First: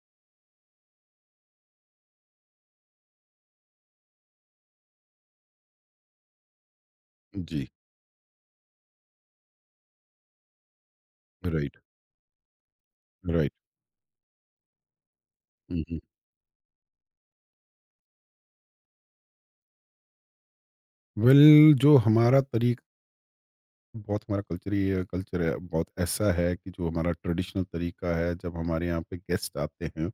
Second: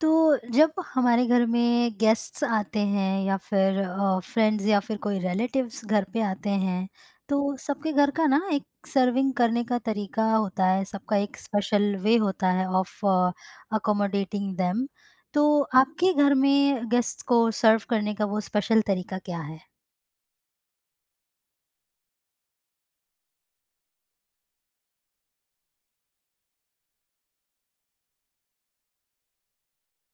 तो जब हमारे घर में गेस्ट्स आते हैं या फिर फ्रेंड्स या फिर कोई रिलेटिव्स घर पे आते हैं, तो जी, सबके घर का ना एक सर्विंग करने का तरीका होता है, सबका एक राइट, स्पेशल वे होता है ऑफ राइट। Accommodating them. तो हुँ, हुँ। आपके घर में गेस्ट को सर्व करने का वो स्पेशल तरीका क्या है? वेल, जो हमारा तरीक बहुत हमारा कल्चर ये कल्चर है, बहुत ऐसा है कि जो हमारा ट्रेडिशनल तरीका है जब हमारे यहाँ पे गेस्ट आते हैं,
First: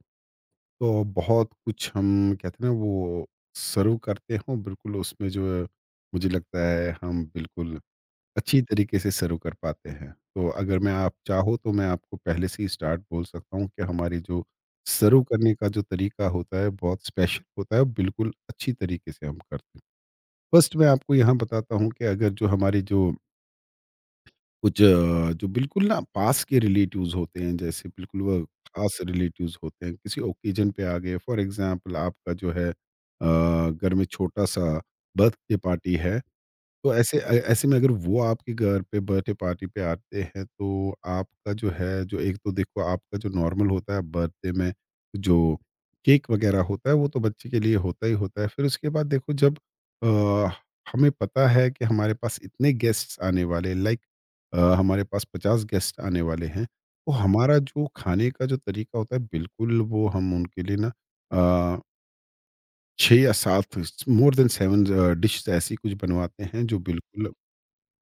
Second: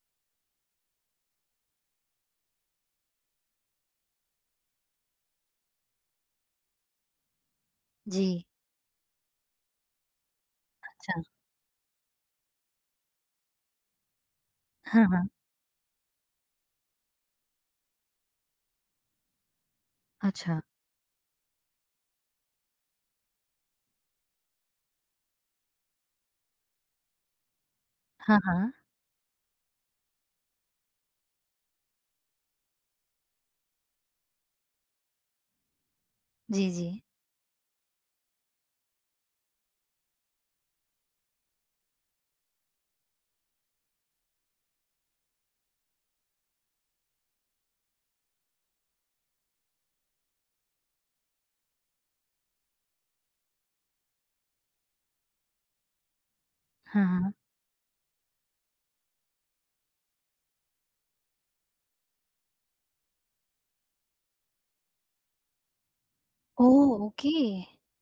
तो बहुत कुछ हम कहते हैं ना, वो सर्व करते हैं बिल्कुल। उसमें जो है, मुझे लगता है हम बिल्कुल जी। अच्छी तरीके से सर्व कर पाते हैं। तो अगर मैं, अच्छा। आप चाहो तो मैं आपको पहले से ही स्टार्ट बोल सकता हूँ कि हमारी जो हाँ, सर्व हाँ। करने का जो तरीका होता है बहुत स्पेशल होता है, बिल्कुल अच्छी तरीके से हम करते हैं। अच्छा। फर्स्ट मैं आपको यहाँ बताता हूँ कि अगर जो हमारे जो जो बिल्कुल ना पास के रिलेटिव्स होते हैं, जैसे बिल्कुल हाँ, वो हाँ। खास रिलेटिव्स होते हैं, किसी ओकेजन पे आ गए, फॉर एग्जांपल आपका जो है, घर में छोटा सा बर्थडे पार्टी है। जी, जी। तो ऐसे में अगर वो आपके घर पे बर्थडे पार्टी पे आते हैं, तो आपका जो है, जो एक तो देखो आपका जो नॉर्मल होता है बर्थडे में, जो केक वगैरह होता है वो तो बच्चे के लिए होता ही होता है। फिर उसके बाद देखो, जब अ, हमें पता है कि हमारे पास इतने गेस्ट्स आने वाले, लाइक हमारे पास 50 गेस्ट आने वाले हैं। हाँ, तो हाँ। हमारा जो खाने का जो तरीका होता है, बिल्कुल वो हम उनके लिए ना अ, छः या सात, मोर देन सेवन डिश ऐसी कुछ बनवाते हैं ओ। जो बिल्कुल। ओके।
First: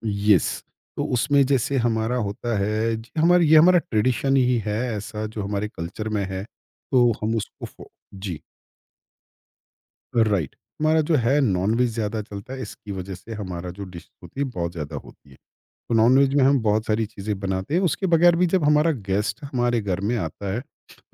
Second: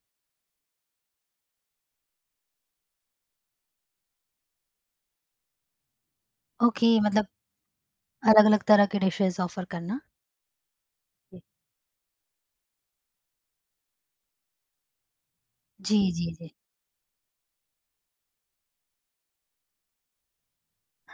यस। तो उसमें जैसे हमारा होता है, जी हमारा ये, हमारा ट्रेडिशन ही है ऐसा, जो हमारे कल्चर में है, ओके, तो मतलब हम उसको फॉ जी, अलग अलग तरह के डिशेस ऑफर करना। राइट। हमारा जो है नॉन-वेज ज़्यादा चलता है, इसकी वजह से हमारा जो डिश होती है बहुत ज़्यादा होती है। तो जी, जी, नॉनवेज में जी। हम बहुत सारी चीज़ें बनाते हैं। उसके बगैर भी, जब हमारा गेस्ट हमारे घर में आता है,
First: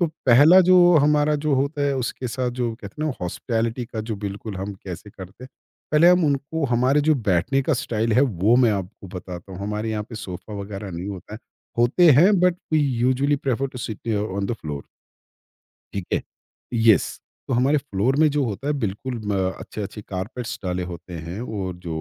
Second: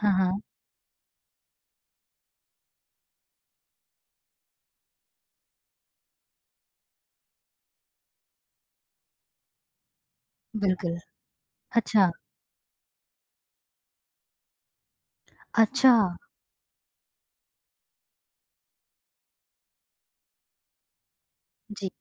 तो हाँ, पहला जो हमारा जो होता है उसके साथ, जो कहते हैं ना, हॉस्पिटैलिटी का, जो बिल्कुल हम कैसे करते हैं। पहले हम उनको, हमारे जो बैठने का स्टाइल है वो मैं आपको बताता हूँ। हमारे यहाँ पे सोफ़ा वगैरह बिल्कुल। नहीं होता है, अच्छा, होते हैं but we usually prefer to sit on the floor. अच्छा, ठीक है। येस। तो हमारे फ्लोर में जो होता है बिल्कुल, म अच्छे-अच्छे कारपेट्स डाले होते हैं और जी। जो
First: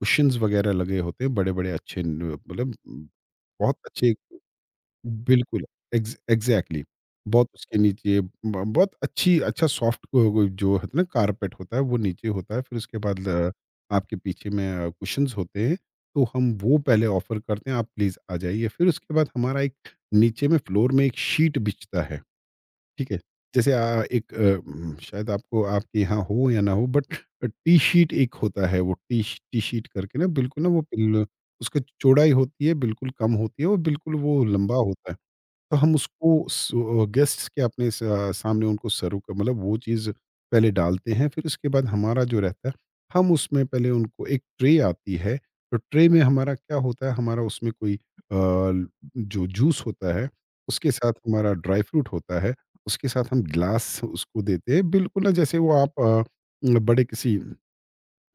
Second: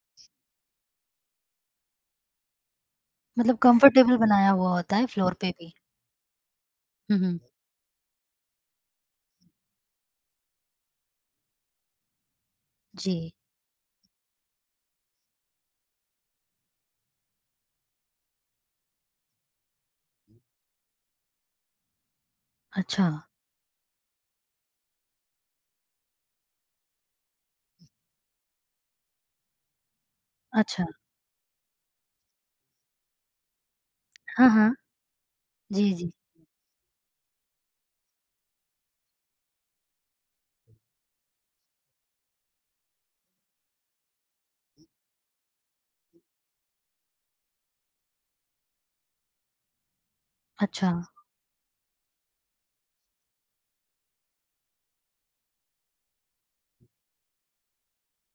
कुशन्स वगैरह लगे होते हैं बड़े-बड़े अच्छे न, मतलब मतलब बहुत अच्छे। कंफर्टेबल बनाया हुआ होता है फ्लोर पे बिल्कुल, भी। एग्ज़ैक्टली। हुँ, हुँ। बहुत उसके नीचे, ब बहुत अच्छी अच्छा सॉफ्ट जो है ना कारपेट होता है वो नीचे होता है, फिर उसके बाद जी, आपके पीछे में कुशन्स होते हैं, तो हम वो पहले ऑफ़र करते हैं, आप प्लीज़ आ जाइए। फिर उसके बाद हमारा एक, नीचे में फ्लोर में एक शीट बिछता है, अच्छा, ठीक है? जैसे एक शायद आपको, आपके यहाँ हो या ना हो बट टी शीट एक होता है वो, टी शीट करके ना, बिल्कुल ना वो अच्छा। पिल उसकी चौड़ाई होती है बिल्कुल कम होती है, और बिल्कुल वो हाँ, हाँ। लंबा होता है। तो जी, हम जी। उसको स गेस्ट्स के अपने, सामने उनको सर्व क मतलब, वो चीज़ पहले डालते हैं। फिर उसके बाद हमारा जो रहता है, हम उसमें पहले उनको एक ट्रे आती है, तो ट्रे में हमारा क्या होता है, हमारा उसमें कोई जो जूस होता है, उसके अच्छा, साथ हमारा ड्राई फ्रूट होता है, उसके साथ हम ग्लास उसको देते हैं, बिल्कुल ना, जैसे वो आप बड़े किसी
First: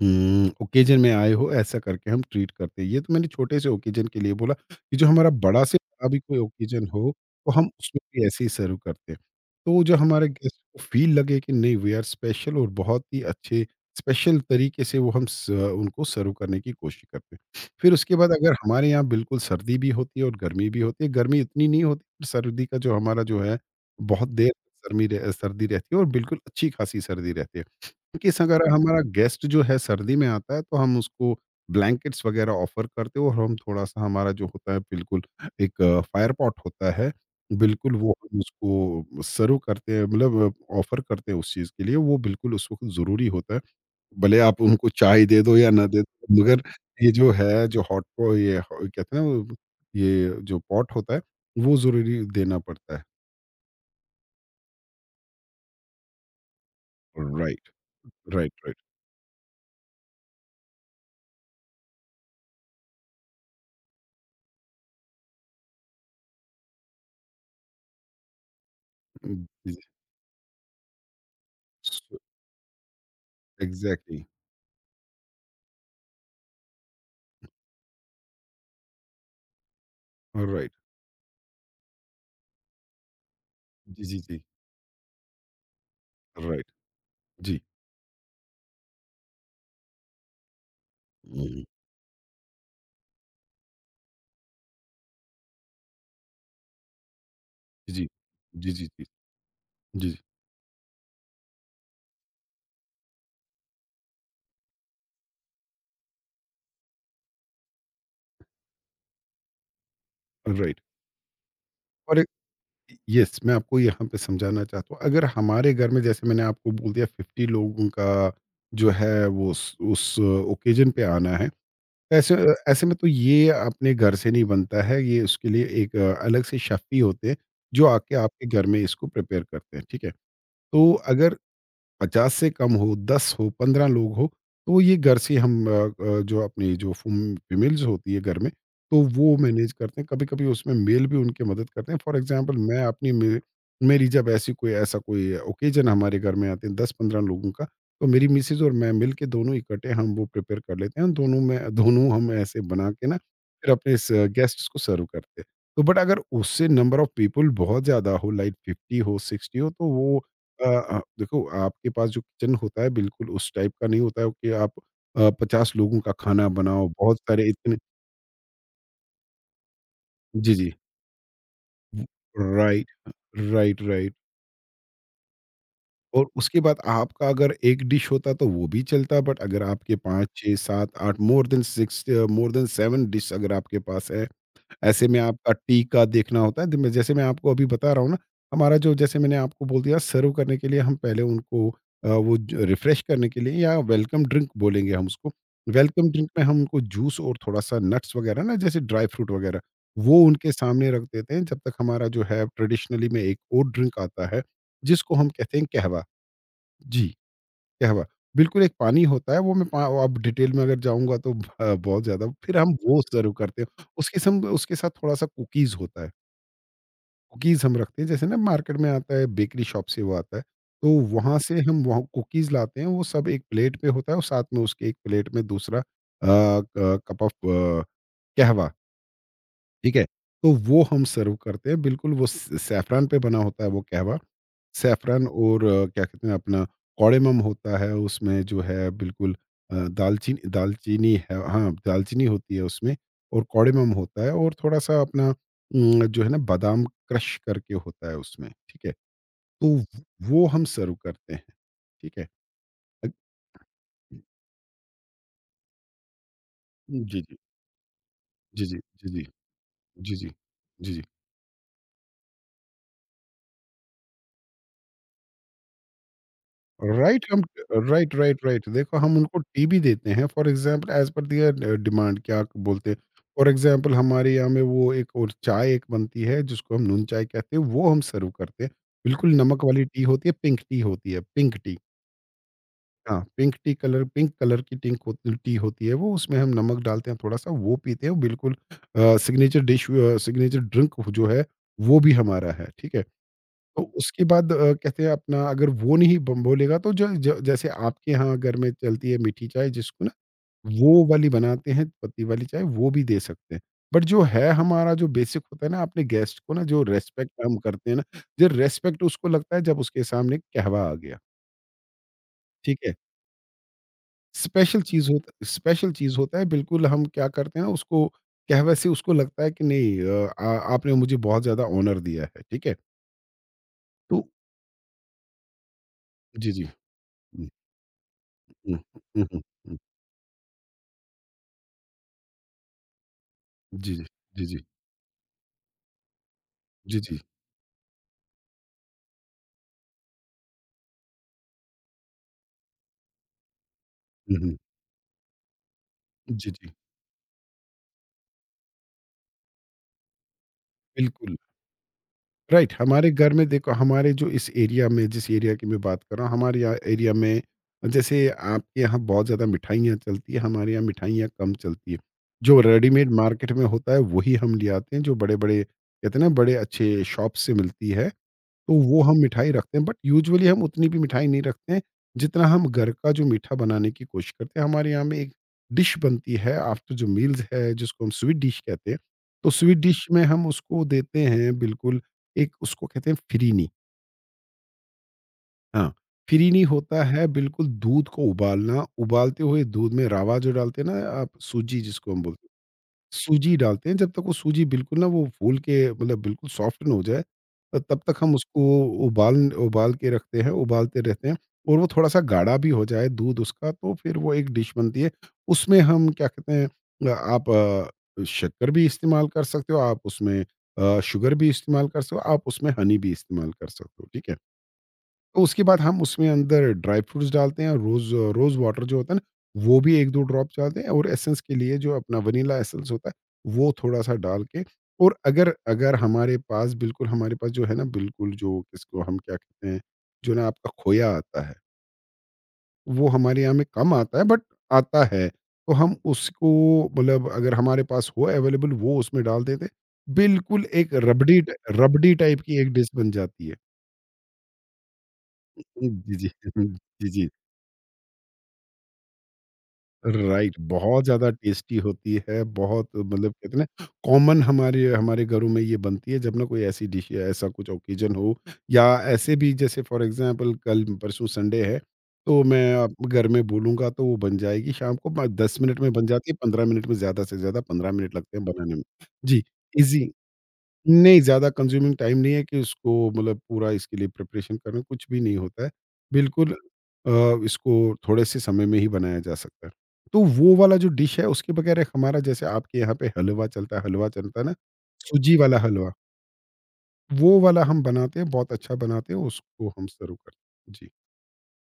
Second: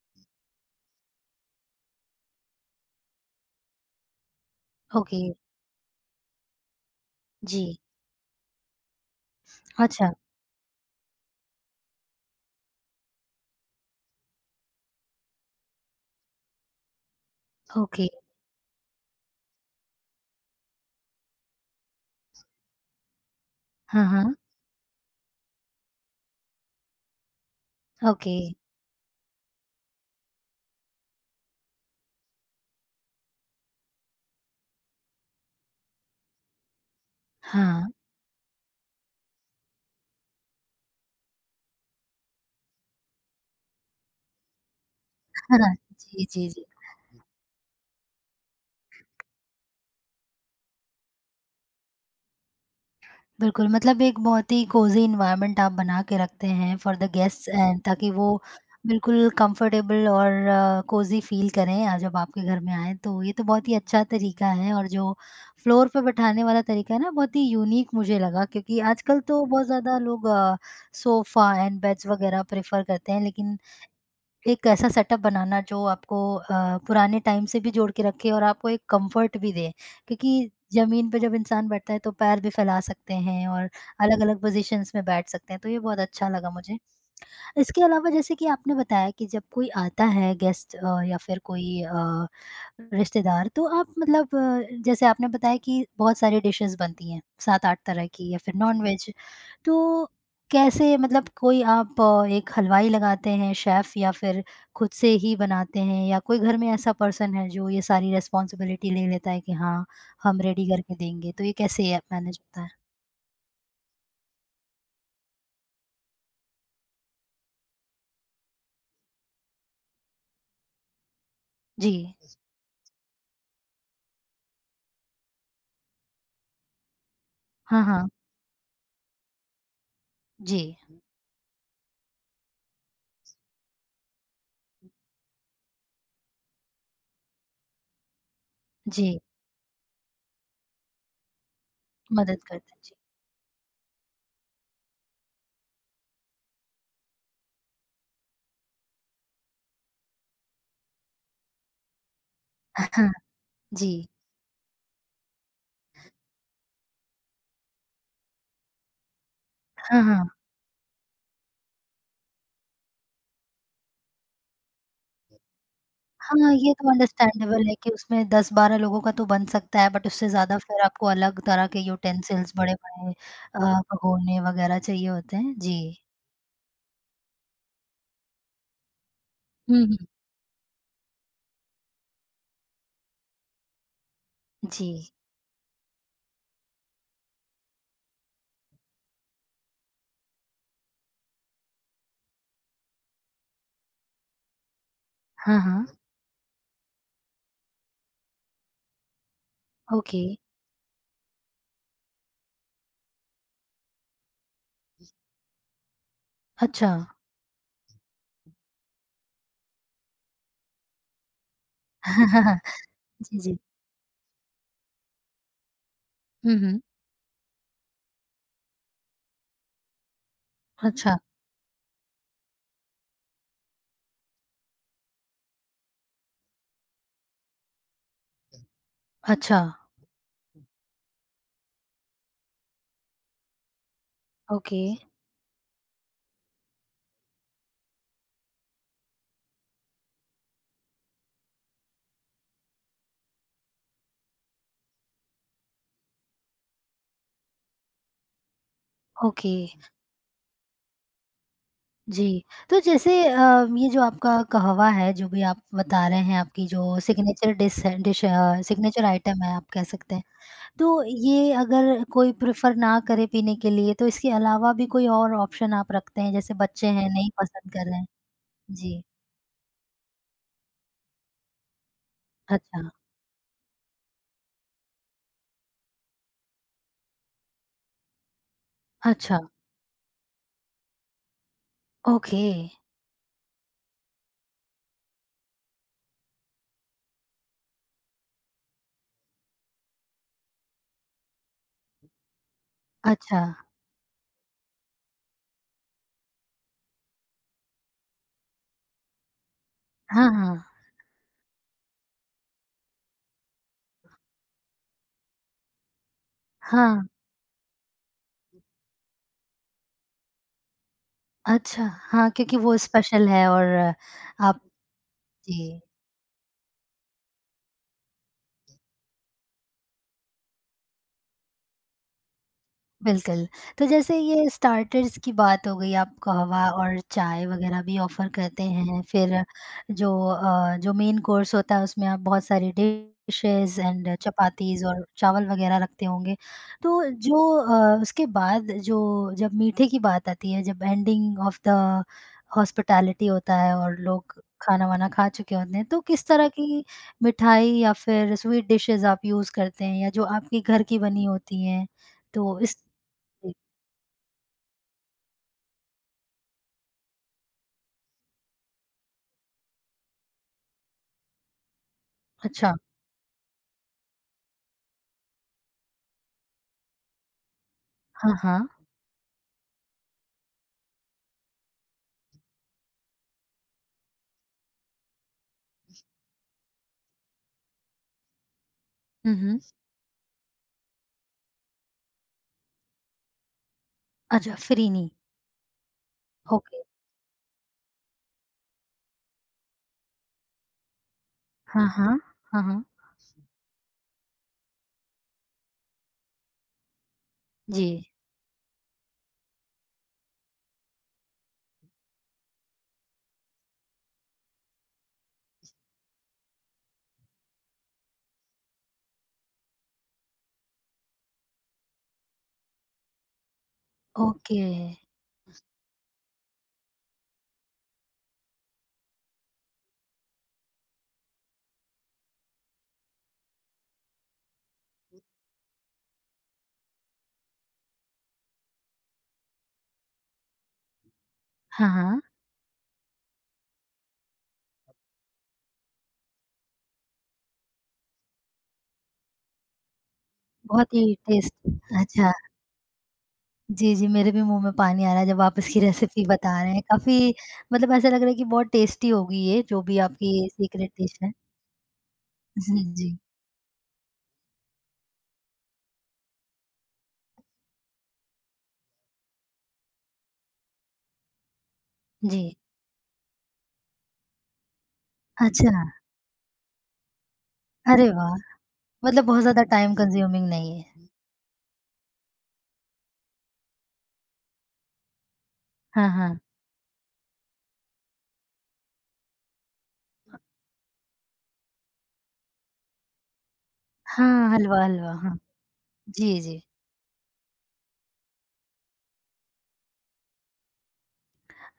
ओकेजन में आए हो, ऐसा करके हम ट्रीट करते हैं। ये तो मैंने छोटे से ओकेजन के लिए बोला, कि जो ओके, हमारा बड़ा से बड़ा भी कोई ओकेजन हो, तो जी। हम उसमें भी ऐसे ही सर्व करते हैं। तो जो अच्छा, हमारे गेस्ट को फ़ील लगे कि नहीं, वी आर स्पेशल, और बहुत ही अच्छे स्पेशल तरीके से वो हम स उनको सर्व करने की कोशिश करते हैं। फिर ओके। उसके बाद, अगर हमारे यहाँ बिल्कुल सर्दी भी होती है और गर्मी भी होती है, गर्मी इतनी नहीं होती, पर सर्दी का जो हमारा जो है, हाँ, बहुत हाँ, देर गर्मी रह सर्दी रहती है, और बिल्कुल अच्छी-खासी सर्दी रहती है। ओके। केस अगर हमारा गेस्ट जो है सर्दी में आता है, तो हम उसको ब्लैंकेट्स वगैरह ऑफर करते हो, और हम थोड़ा-सा हमारा जो होता है बिल्कुल, एक फायर पॉट होता है। हाँ, बिल्कुल वो हम उसको सर्व करते हैं, मतलब ऑफर करते हैं उस चीज़ के लिए, वो बिल्कुल उस वक़्त ज़रूरी होता है। भले आप उनको चाय दे दो है ना? या ना दे जी, दो, जी, मगर जी। ये जो है जो हॉट पॉ ये हो कहते हैं ना वो, ये जो पॉट होता है, वो ज़रूरी देना पड़ता है। बिल्कुल, मतलब एक बहुत ही कोज़ी एनवायरनमेंट आप बना के रखते हैं for the guests right, and ताकि वो राइट, राइट। बिल्कुल कंफर्टेबल और कोज़ी फ़ील करें, जब आपके घर में आएँ। तो ये तो बहुत ही अच्छा तरीका है, और जो फ्लोर पे बैठाने वाला तरीका है ना, बहुत ही यूनिक मुझे लगा, क्योंकि आजकल तो बहुत जी, ज़्यादा लोग सोफ़ा एंड बेड्स जी। वगैरह प्रेफ़र करते हैं, लेकिन एग्ज़ैक्टली, एक ऐसा सेटअप बनाना जो आपको पुराने टाइम से भी जोड़ के रखे और आपको एक कंफर्ट भी दे, क्योंकि राइट। ज़मीन पे जब इंसान बैठता है तो पैर भी फैला सकते हैं और जी, जी, जी। अलग-अलग पोज़ीशंस में बैठ सकते हैं, तो ये बहुत अच्छा लगा राइट, मुझे। जी। इसके अलावा जैसे कि आपने बताया कि जब कोई आता है गेस्ट, या फिर हुँ। कोई रिश्तेदार, तो आप मतलब, जैसे आपने बताया कि बहुत सारी डिशेज़ बनती हैं, 7-8 जी। तरह की या फिर जी, जी, जी। नॉन-वेज, तो जी, जी। कैसे मतलब एक हलवाई लगाते हैं शेफ़, या फिर खुद से ही बनाते हैं, या कोई घर में ऐसा पर्सन है जो ये सारी रिस्पॉन्सिबिलिटी ले लेता है कि हाँ, हम रेडी राइट। करके देंगे? तो ये कैसे और मैनेज होता है? येस, मैं आपको यहाँ पे समझाना चाहता हूँ, अगर हमारे घर में, जैसे मैंने आपको बोल दिया, 50 लोगों का जो है वो उस ओकेज़न पे आना है, जी। तो ऐसे ऐसे में तो ये अपने घर से नहीं बनता है, ये उसके लिए एक अलग से शेफ़ ही होते हैं, हाँ, जो हाँ। आके आपके घर में इसको प्रिपेयर करते हैं, ठीक है? जी, तो अगर 50 से कम हो, 10 हो, 15 लोग हो, तो ये घर से हम जो अपनी जो फुम फीमेल्स होती है घर में, तो जी, वो मैनेज करते हैं। कभी-कभी उसमें मेल भी उनकी मदद करते हैं। फॉर मदद एग्ज़ाम्पल, करते हैं। मैं जी। अपनी मे मेरी जब ऐसी कोई, ऐसा कोई ओकेजन हमारे घर में आते हैं, 10-15 लोगों का, तो मेरी मिसेज़ और मैं मिलके दोनों इकट्ठे हम वो प्रिपेयर कर लेते हैं। दोनों में दोनों हम ऐसे बना के हाँ, ना, फिर जी। अपने इस गेस्ट्स को सर्व करते हैं। तो बट अगर उससे नंबर ऑफ पीपल बहुत ज़्यादा हो, लाइक 50 हो, 60 हो, तो हाँ, वो हाँ। देखो, आपके पास जो किचन होता है बिल्कुल उस टाइप का नहीं होता है कि आप 50 लोगों का खाना हाँ, ये बनाओ, तो बहुत सारे अंडरस्टैंडेबल है इतने। कि उसमें 10-12 लोगों का तो बन सकता है, बट उससे जी, ज़्यादा जी। फिर आपको अलग तरह के यूटेंसिल्स, राइट, बड़े-बड़े राइट, राइट। भगोने वगैरह चाहिए होते हैं। जी। और उसके बाद आपका, अगर एक डिश होता तो वो भी चलता, बट अगर हुँ, आपके हुँ। 5, 6, 7, 8, more than 6, more than 7 dish अगर आपके पास है, जी। ऐसे में आपका टी का देखना होता है। द मैं, जैसे मैं आपको अभी बता रहा हूँ ना, हमारा जो, जैसे मैंने आपको बोल दिया, सर्व करने के लिए हम पहले उनको वो ज रिफ्रेश करने के लिए, या वेलकम ड्रिंक बोलेंगे हम उसको। हाँ, हाँ। वेलकम ड्रिंक में हम उनको जूस और थोड़ा-सा नट्स वगैरह ना, जैसे ड्राई फ्रूट वगैरह, वो ओके। उनके सामने रख देते हैं, जब तक हमारा जो है ट्रेडिशनली में एक और ड्रिंक आता है, जिसको हम कहते हैं कहवा। अच्छा। जी। क्या हुआ? बिल्कुल एक पानी होता है, वो मैं पा वो अब डिटेल में अगर जाऊँगा तो बहुत ज़्यादा, फिर हम वो सर्व जी, जी। करते हैं। उसके साथ थोड़ा-सा कुकीज़ होता है। हुँ, हुँ। कुकीज़ हम रखते हैं, जैसे ना मार्केट में आता है बेकरी शॉप से, वो आता है। तो अच्छा, वहाँ से हम, वहाँ कुकीज़ लाते हैं, वो सब एक प्लेट पे होता है, और साथ में उसके एक प्लेट में दूसरा क कप ऑफ कहवा, अच्छा। ठीक है? तो वो हम सर्व करते हैं, बिल्कुल वो स सैफ़्रॉन पे बना होता है वो कहवा। ओके, सैफ़्रॉन और क्या कहते हैं अपना, कौड़ेमम होता है उसमें, जो है बिल्कुल दालचीनी है, हाँ, दालचीनी होती है उसमें, और कौड़ेमम होता है, और थोड़ा-सा अपना जो है ना, बादाम क्रश करके होता है उसमें, ठीक है? ओके। तो व वो हम सर्व करते हैं, ठीक है? जी। तो अ, जैसे, ये जो आपका कहवा है, जो भी आप बता रहे हैं, आपकी जो जी, जी। सिग्नेचर डिश है अ, जी, जी। सिग्नेचर जी, जी। आइटम है आप कह जी, सकते हैं। जी। जी, जी। तो ये अगर कोई प्रेफ़र ना करे पीने के लिए, तो इसके अलावा भी कोई और ऑप्शन आप रखते हैं? जैसे बच्चे हैं, राइट, नहीं हम पसंद कर रहे हैं। Right, right, right. देखो, जी। हम उनको टीवी देते हैं, for example, as per their demand, क्या अच्छा, बोलते हैं, फॉर एग्ज़ाम्पल हमारे यहाँ में वो एक और चाय एक बनती है, जिसको हम नून चाय कहते हैं, वो हम सर्व करते हैं। बिल्कुल अच्छा, नमक वाली टी होती है, पिंक टी होती है, पिंक टी। ओके। हाँ, pink tea colour, pink colour की टिंक होती टी होती है वो, उसमें हम नमक डालते हैं थोड़ा-सा, वो पीते हैं, वो बिल्कुल सिग्नेचर ड्रिंक जो है, वो भी हमारा है, ठीक है। अच्छा। तो उसके बाद कहते हैं अपना, अगर वो नहीं ब बोलेगा तो, ज ज जैसे आपके यहाँ घर में चलती है मीठी चाय, जिसको ना हाँ, हाँ। वो वाली बनाते हैं पत्ती वाली चाय, वो भी दे सकते हैं। बट जो है हमारा जो बेसिक होता है ना, अपने गेस्ट को ना जो हाँ, रिस्पेक्ट हम करते हैं ना, जो रिस्पेक्ट उसको लगता है जब उसके सामने कहवा आ गया, अच्छा। हाँ, क्योंकि वो ठीक है? स्पेशल है और आप जी। स्पेशल चीज़ होता है, बिल्कुल हम क्या करते हैं ना उसको, कहवे से उसको लगता है कि नहीं, आ आपने मुझे बहुत ज़्यादा ऑनर दिया है, ठीक है? बिल्कुल, तो जैसे तो ये स्टार्टर्स की बात हो गई, आप जी, जी। कहवा और चाय हुँ, वग़ैरह भी ऑफ़र करते हुँ, हैं, हुँ, फिर हुँ। जो मेन कोर्स होता है उसमें आप बहुत सारी डिशेज़ जी, जी। एंड जी, जी। चपातीज़ और चावल वग़ैरह रखते होंगे। जी, तो जी। जो अ, उसके बाद जो जब मीठे की बात आती है, जब एंडिंग ऑफ द हॉस्पिटैलिटी होता है और हुँ, लोग हुँ। खाना-वाना खा चुके होते हैं, तो किस तरह जी, जी। की मिठाई या फिर स्वीट डिशेज़ आप यूज़ करते हैं, या जो आपके घर की बनी बिल्कुल, होती हैं? तो राइट, इस हमारे घर में जी, देखो, हमारे जो इस एरिया में, जिस एरिया की मैं बात कर रहा हूँ, हमारे यहाँ एरिया में जैसे आपके यहाँ बहुत ज़्यादा मिठाइयाँ चलती है, हमारे यहाँ मिठाइयाँ कम चलती है। जो अच्छा, रेडीमेड मार्केट में होता है वही हम ले आते हैं, जो बड़े-बड़े कहते हैं ना बड़े अच्छे शॉप से मिलती है। हाँ, हाँ। तो वो हम मिठाई रखते हैं, बट यूजुअली हम उतनी भी मिठाई नहीं रखते हैं जितना हम घर का जो मीठा बनाने की कोशिश करते हैं। हमारे यहाँ में एक डिश बनती है आफ्टर जो मील्स है, जिसको हम स्वीट डिश कहते हैं। हुँ, तो हुँ। स्वीट डिश में हम उसको देते हैं, बिल्कुल। एक उसको कहते हैं फिरीनी। अच्छा, फ़िरिनी, हाँ, फिरीनी ओके, होता है बिल्कुल दूध को उबालना, उबालते हुए दूध में रावा जो डालते हैं ना आप, सूजी हाँ, जिसको हाँ, हम बोलते हैं। हाँ, हाँ। सूजी डालते हैं, जब तक वो सूजी बिल्कुल ना वो फूल के मतलब बिल्कुल सॉफ्ट ना हो जाए, त जी, तब तक हम उसको उबाल उबाल के रखते हैं, उबालते रहते हैं। और वो थोड़ा-सा गाढ़ा भी हो जाए दूध उसका, तो फिर वो एक डिश बनती है। उसमें हम क्या कहते हैं, आप शक्कर भी इस्तेमाल कर सकते हो, आप उसमें शुगर भी इस्तेमाल कर सकते हो, आप उसमें हनी भी इस्तेमाल कर सकते हो, ठीक है? ओके, तो उसके बाद हम उसमें अंदर ड्राई फ्रूट्स डालते हैं, और रोज़ रोज़ वाटर जो होता है ना, वो भी 1-2 ड्रॉप डालते हैं। और एसेंस के लिए जो अपना वनीला एसेंस होता है, वो थोड़ा-सा डाल के। और अगर अगर हमारे पास बिल्कुल, हमारे पास जो है ना बिल्कुल, जो इसको हम क्या कहते हैं, जो ना आपका खोया आता है, हाँ, हाँ। वो हमारे यहाँ में कम आता है बट आता है। तो हम उसको, मतलब अगर हमारे पास हो अवेलेबल, वो उसमें डाल देते, बिल्कुल एक बहुत ही रबड़ी ट टेस्ट रबड़ी अच्छा, टाइप की एक डिश बन जाती है। जी, जी, मेरे भी मुँह में पानी आ रहा है जब आप इसकी जी, रेसिपी जी। बता रहे हैं, जी, जी। काफ़ी मतलब ऐसा लग रहा है कि बहुत टेस्टी होगी ये, जो भी आपकी राइट, सीक्रेट बहुत डिश ज़्यादा है। टेस्टी होती है, जी, बहुत। जी, मतलब कहते हैं ना कॉमन हमारे हमारे घरों में ये बनती है, जब ना कोई ऐसी डिश या ऐसा कुछ ओकेज़न हो, या ऐसे भी। जैसे फॉर एग्ज़ाम्पल कल परसों संडे है, तो जी, मैं आप घर में बोलूँगा तो वो बन जाएगी शाम को, ब 10 मिनट अच्छा, में बन जाती है, 15 मिनट में, ज़्यादा से ज़्यादा 15 अरे मिनट वाह! लगते हैं बनाने में। मतलब बहुत जी, ज़्यादा टाइम ईज़ी। कंज्यूमिंग नहीं है। नहीं, ज़्यादा कंज़्यूमिंग टाइम नहीं है कि उसको मतलब पूरा इसके लिए प्रिपरेशन करना, कुछ भी नहीं होता है। हाँ, हाँ, बिल्कुल, इसको थोड़े से समय में ही बनाया जा सकता है। तो वो वाला जो डिश है, उसके बगैर एक हमारा, जैसे आपके यहाँ पे हलवा चलता है, हलवा चलता है हाँ, ना, हलवा, हलवा, सूजी हाँ, वाला हलवा, जी, जी। वो वाला हम बनाते हैं, बहुत अच्छा बनाते हैं, उसको हम सर्व करते हैं। जी।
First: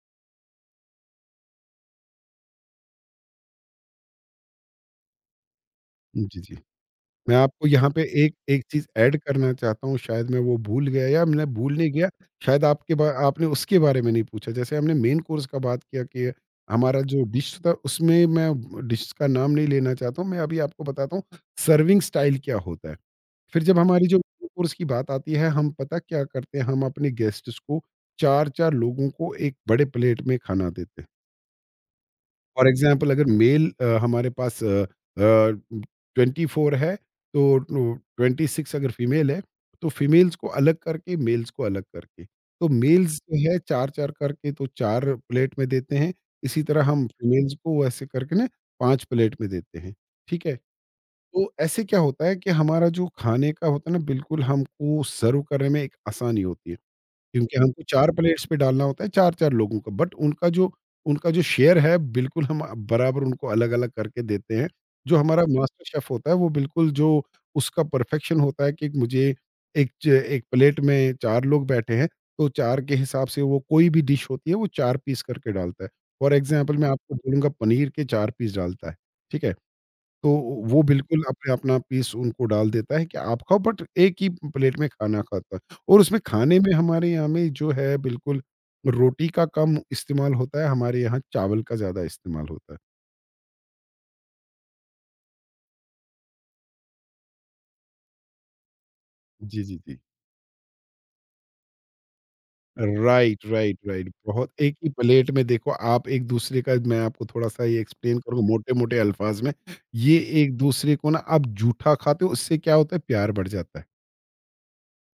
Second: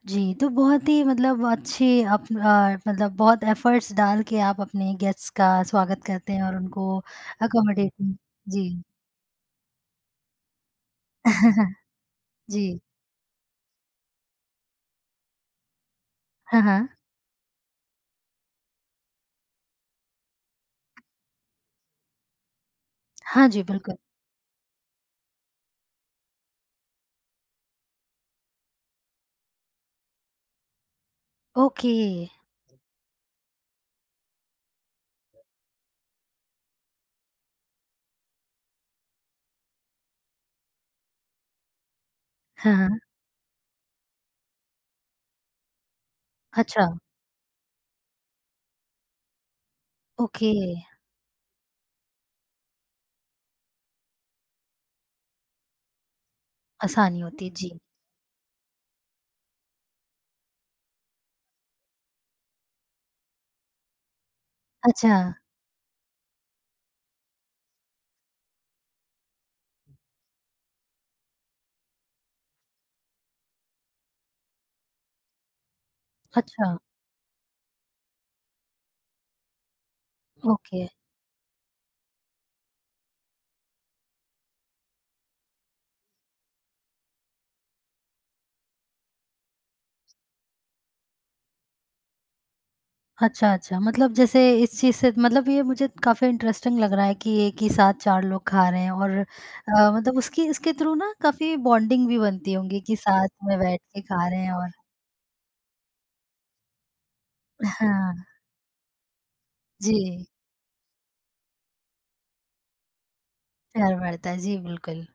जी, तो बहुत ही मतलब अच्छे अप अ, मतलब बहुत एफ़र्ट्स डाल के आप अपने गेस्ट्स का स्वागत करते जी, हैं जी। और उनको मैं आपको यहाँ अकोमोडेट। पे एक एक जी। चीज़ ऐड करना चाहता हूँ, शायद मैं वो भूल गया, या मैं भूल नहीं गया, शायद जी। आपके बा आपने उसके बारे में नहीं पूछा। जैसे हमने मेन कोर्स का बात किया कि हाँ, हाँ। हमारा जो डिश था, उसमें मैं डिश का नाम नहीं लेना चाहता हूँ। मैं अभी आपको बताता हूँ, सर्विंग स्टाइल क्या होता है। हाँ फिर जी, जब बिल्कुल। हमारी जो मेन कोर्स की बात आती है, हम पता क्या करते हैं, हम अपने गेस्ट्स को 4-4 लोगों को एक बड़े प्लेट में खाना देते हैं। ओके। फॉर एग्ज़ाम्पल अगर मेल हमारे पास अ, 24 है, तो नो, 26, अगर फीमेल है, तो फीमेल्स को अलग करके, मेल्स को अलग करके। तो हाँ, हाँ। मेल्स जो है 4-4 करके तो 4 प्लेट में देते हैं। इसी तरह अच्छा, हम फीमेल्स को ऐसे करके ना 5 प्लेट में देते हैं, ठीक ओके। है? तो ऐसे क्या होता है कि हमारा जो खाने का होता है ना, बिल्कुल हमको सर्व करने में एक आसानी होती है। आसानी होती है, क्योंकि जी। हमको 4 प्लेट्स पे डालना होता है 4-4 लोगों का, बट उनका जो, शेयर है बिल्कुल, हम बराबर उनको अलग-अलग करके देते हैं। अच्छा, जो हमारा मास्टर शेफ़ होता है, वो बिल्कुल, जो उसका परफेक्शन होता है कि मुझे, एक च एक प्लेट में 4 लोग बैठे हैं, तो 4 के हिसाब से वो कोई भी डिश होती है वो 4 पीस करके डालता है। फॉर एग्ज़ाम्पल अच्छा, मैं आपको बोलूँगा पनीर के 4 पीस डालता है, ठीक है? तो वो ओके। बिल्कुल अपना-अपना पीस उनको डाल देता है कि आप खाओ, बट एक ही प्लेट में खाना खाता है, और उसमें खाने में हमारे यहाँ में जो है बिल्कुल रोटी का कम इस्तेमाल होता है, हमारे यहाँ चावल का ज़्यादा इस्तेमाल होता है। अच्छा, अच्छा, मतलब जैसे इस चीज़ से मतलब ये मुझे काफ़ी इंटरेस्टिंग लग रहा है कि एक ही साथ 4 लोग खा रहे हैं, और जी, जी, जी। मतलब उसकी इसके थ्रू ना काफ़ी बॉन्डिंग भी बनती होंगी कि साथ राइट, में राइट, बैठ के राइट। खा रहे बहुत हैं, और एक ही प्लेट में, देखो, आप एक-दूसरे का, मैं आपको थोड़ा-सा ये हाँ, एक्सप्लेन करूँ मोटे-मोटे अल्फाज़ में, ये जी, एक-दूसरे को ना आप जूठा खाते हो, उससे क्या होता है प्यार बढ़ जाता है। प्यार बढ़ता है। जी, बिल्कुल।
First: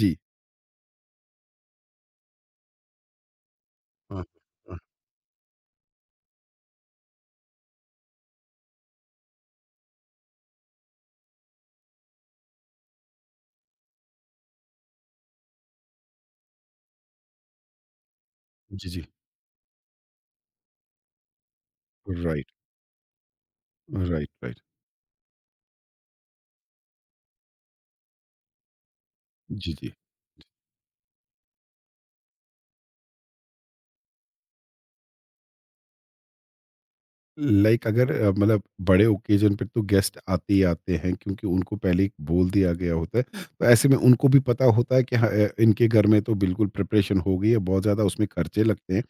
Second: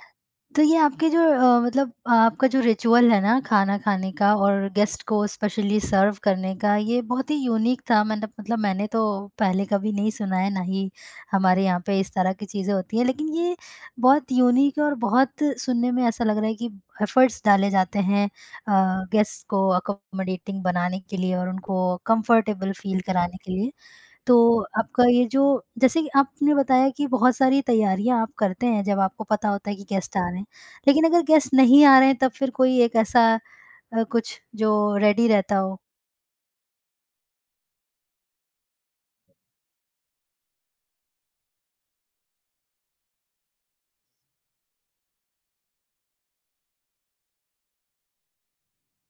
जी। तो ये आपके जो अ, मतलब आपका जो रिचुअल है ना खाना खाने हाँ, का और हाँ। गेस्ट को स्पेशली सर्व करने का, ये बहुत ही यूनिक था। मैंने मतलब मैंने तो पहले कभी नहीं सुना है, ना ही हमारे यहाँ पे इस तरह की चीज़ें होती हैं। लेकिन ये बहुत यूनिक है, और बहुत सुनने में ऐसा लग रहा है कि एफर्ट्स डाले जाते हैं, जी, अ, जी। गेस्ट को अकोमोडेटिंग बनाने के लिए और उनको राइट, कंफर्टेबल फील कराने के लिए। राइट, तो राइट। आपका ये जो जैसे कि आपने बताया कि बहुत सारी तैयारियाँ आप करते हैं जब आपको पता होता जी, है कि जी। गेस्ट आ रहे हैं। लेकिन अगर गेस्ट नहीं आ रहे हैं, तब फिर कोई एक ऐसा, कुछ जो रेडी रहता हो? लाइक अगर, मतलब बड़े ओकेजन पे तो गेस्ट आते ही आते हैं, क्योंकि उनको पहले ही बोल दिया गया होता है, तो ऐसे में उनको भी पता होता है कि हाँ, इनके घर में तो बिल्कुल प्रिपरेशन हो गई है, बहुत ज़्यादा उसमें खर्चे लगते हैं,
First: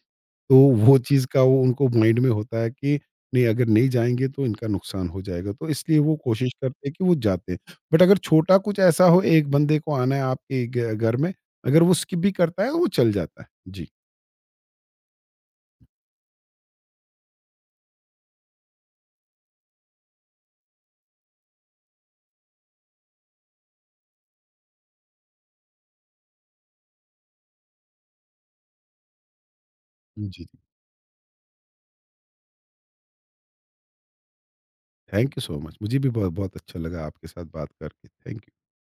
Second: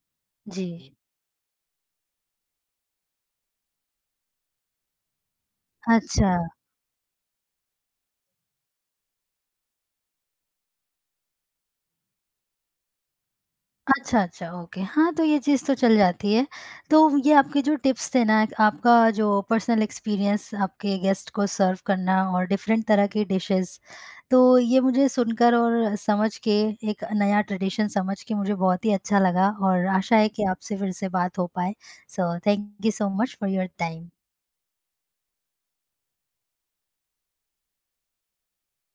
तो जी। वो चीज़ का वो उनको माइंड में होता है कि नहीं, अगर नहीं जाएंगे तो इनका नुकसान हो जाएगा, तो इसलिए वो अच्छा। कोशिश करते हैं कि वो जाते हैं। बट अगर छोटा कुछ ऐसा हो, एक बंदे को आना है आपके घर में, अगर वो स्किप भी करता है वो चल जाता है। जी, अच्छा, अच्छा, ओके। हाँ, तो ये चीज़ तो चल जाती है। तो ये आपके जो टिप्स थे ना, आपका जो पर्सनल एक्सपीरियंस आपके गेस्ट को सर्व करना और डिफरेंट तरह की डिशेज़, तो ये मुझे सुनकर और समझ के एक नया ट्रेडिशन समझ के मुझे बहुत ही अच्छा लगा, और आशा जी, है कि जी। आपसे फिर से बात हो पाए। So thank you so much for your time. Thank you so much, मुझे भी बहुत बहुत अच्छा लगा आपके साथ बात करके। Thank you.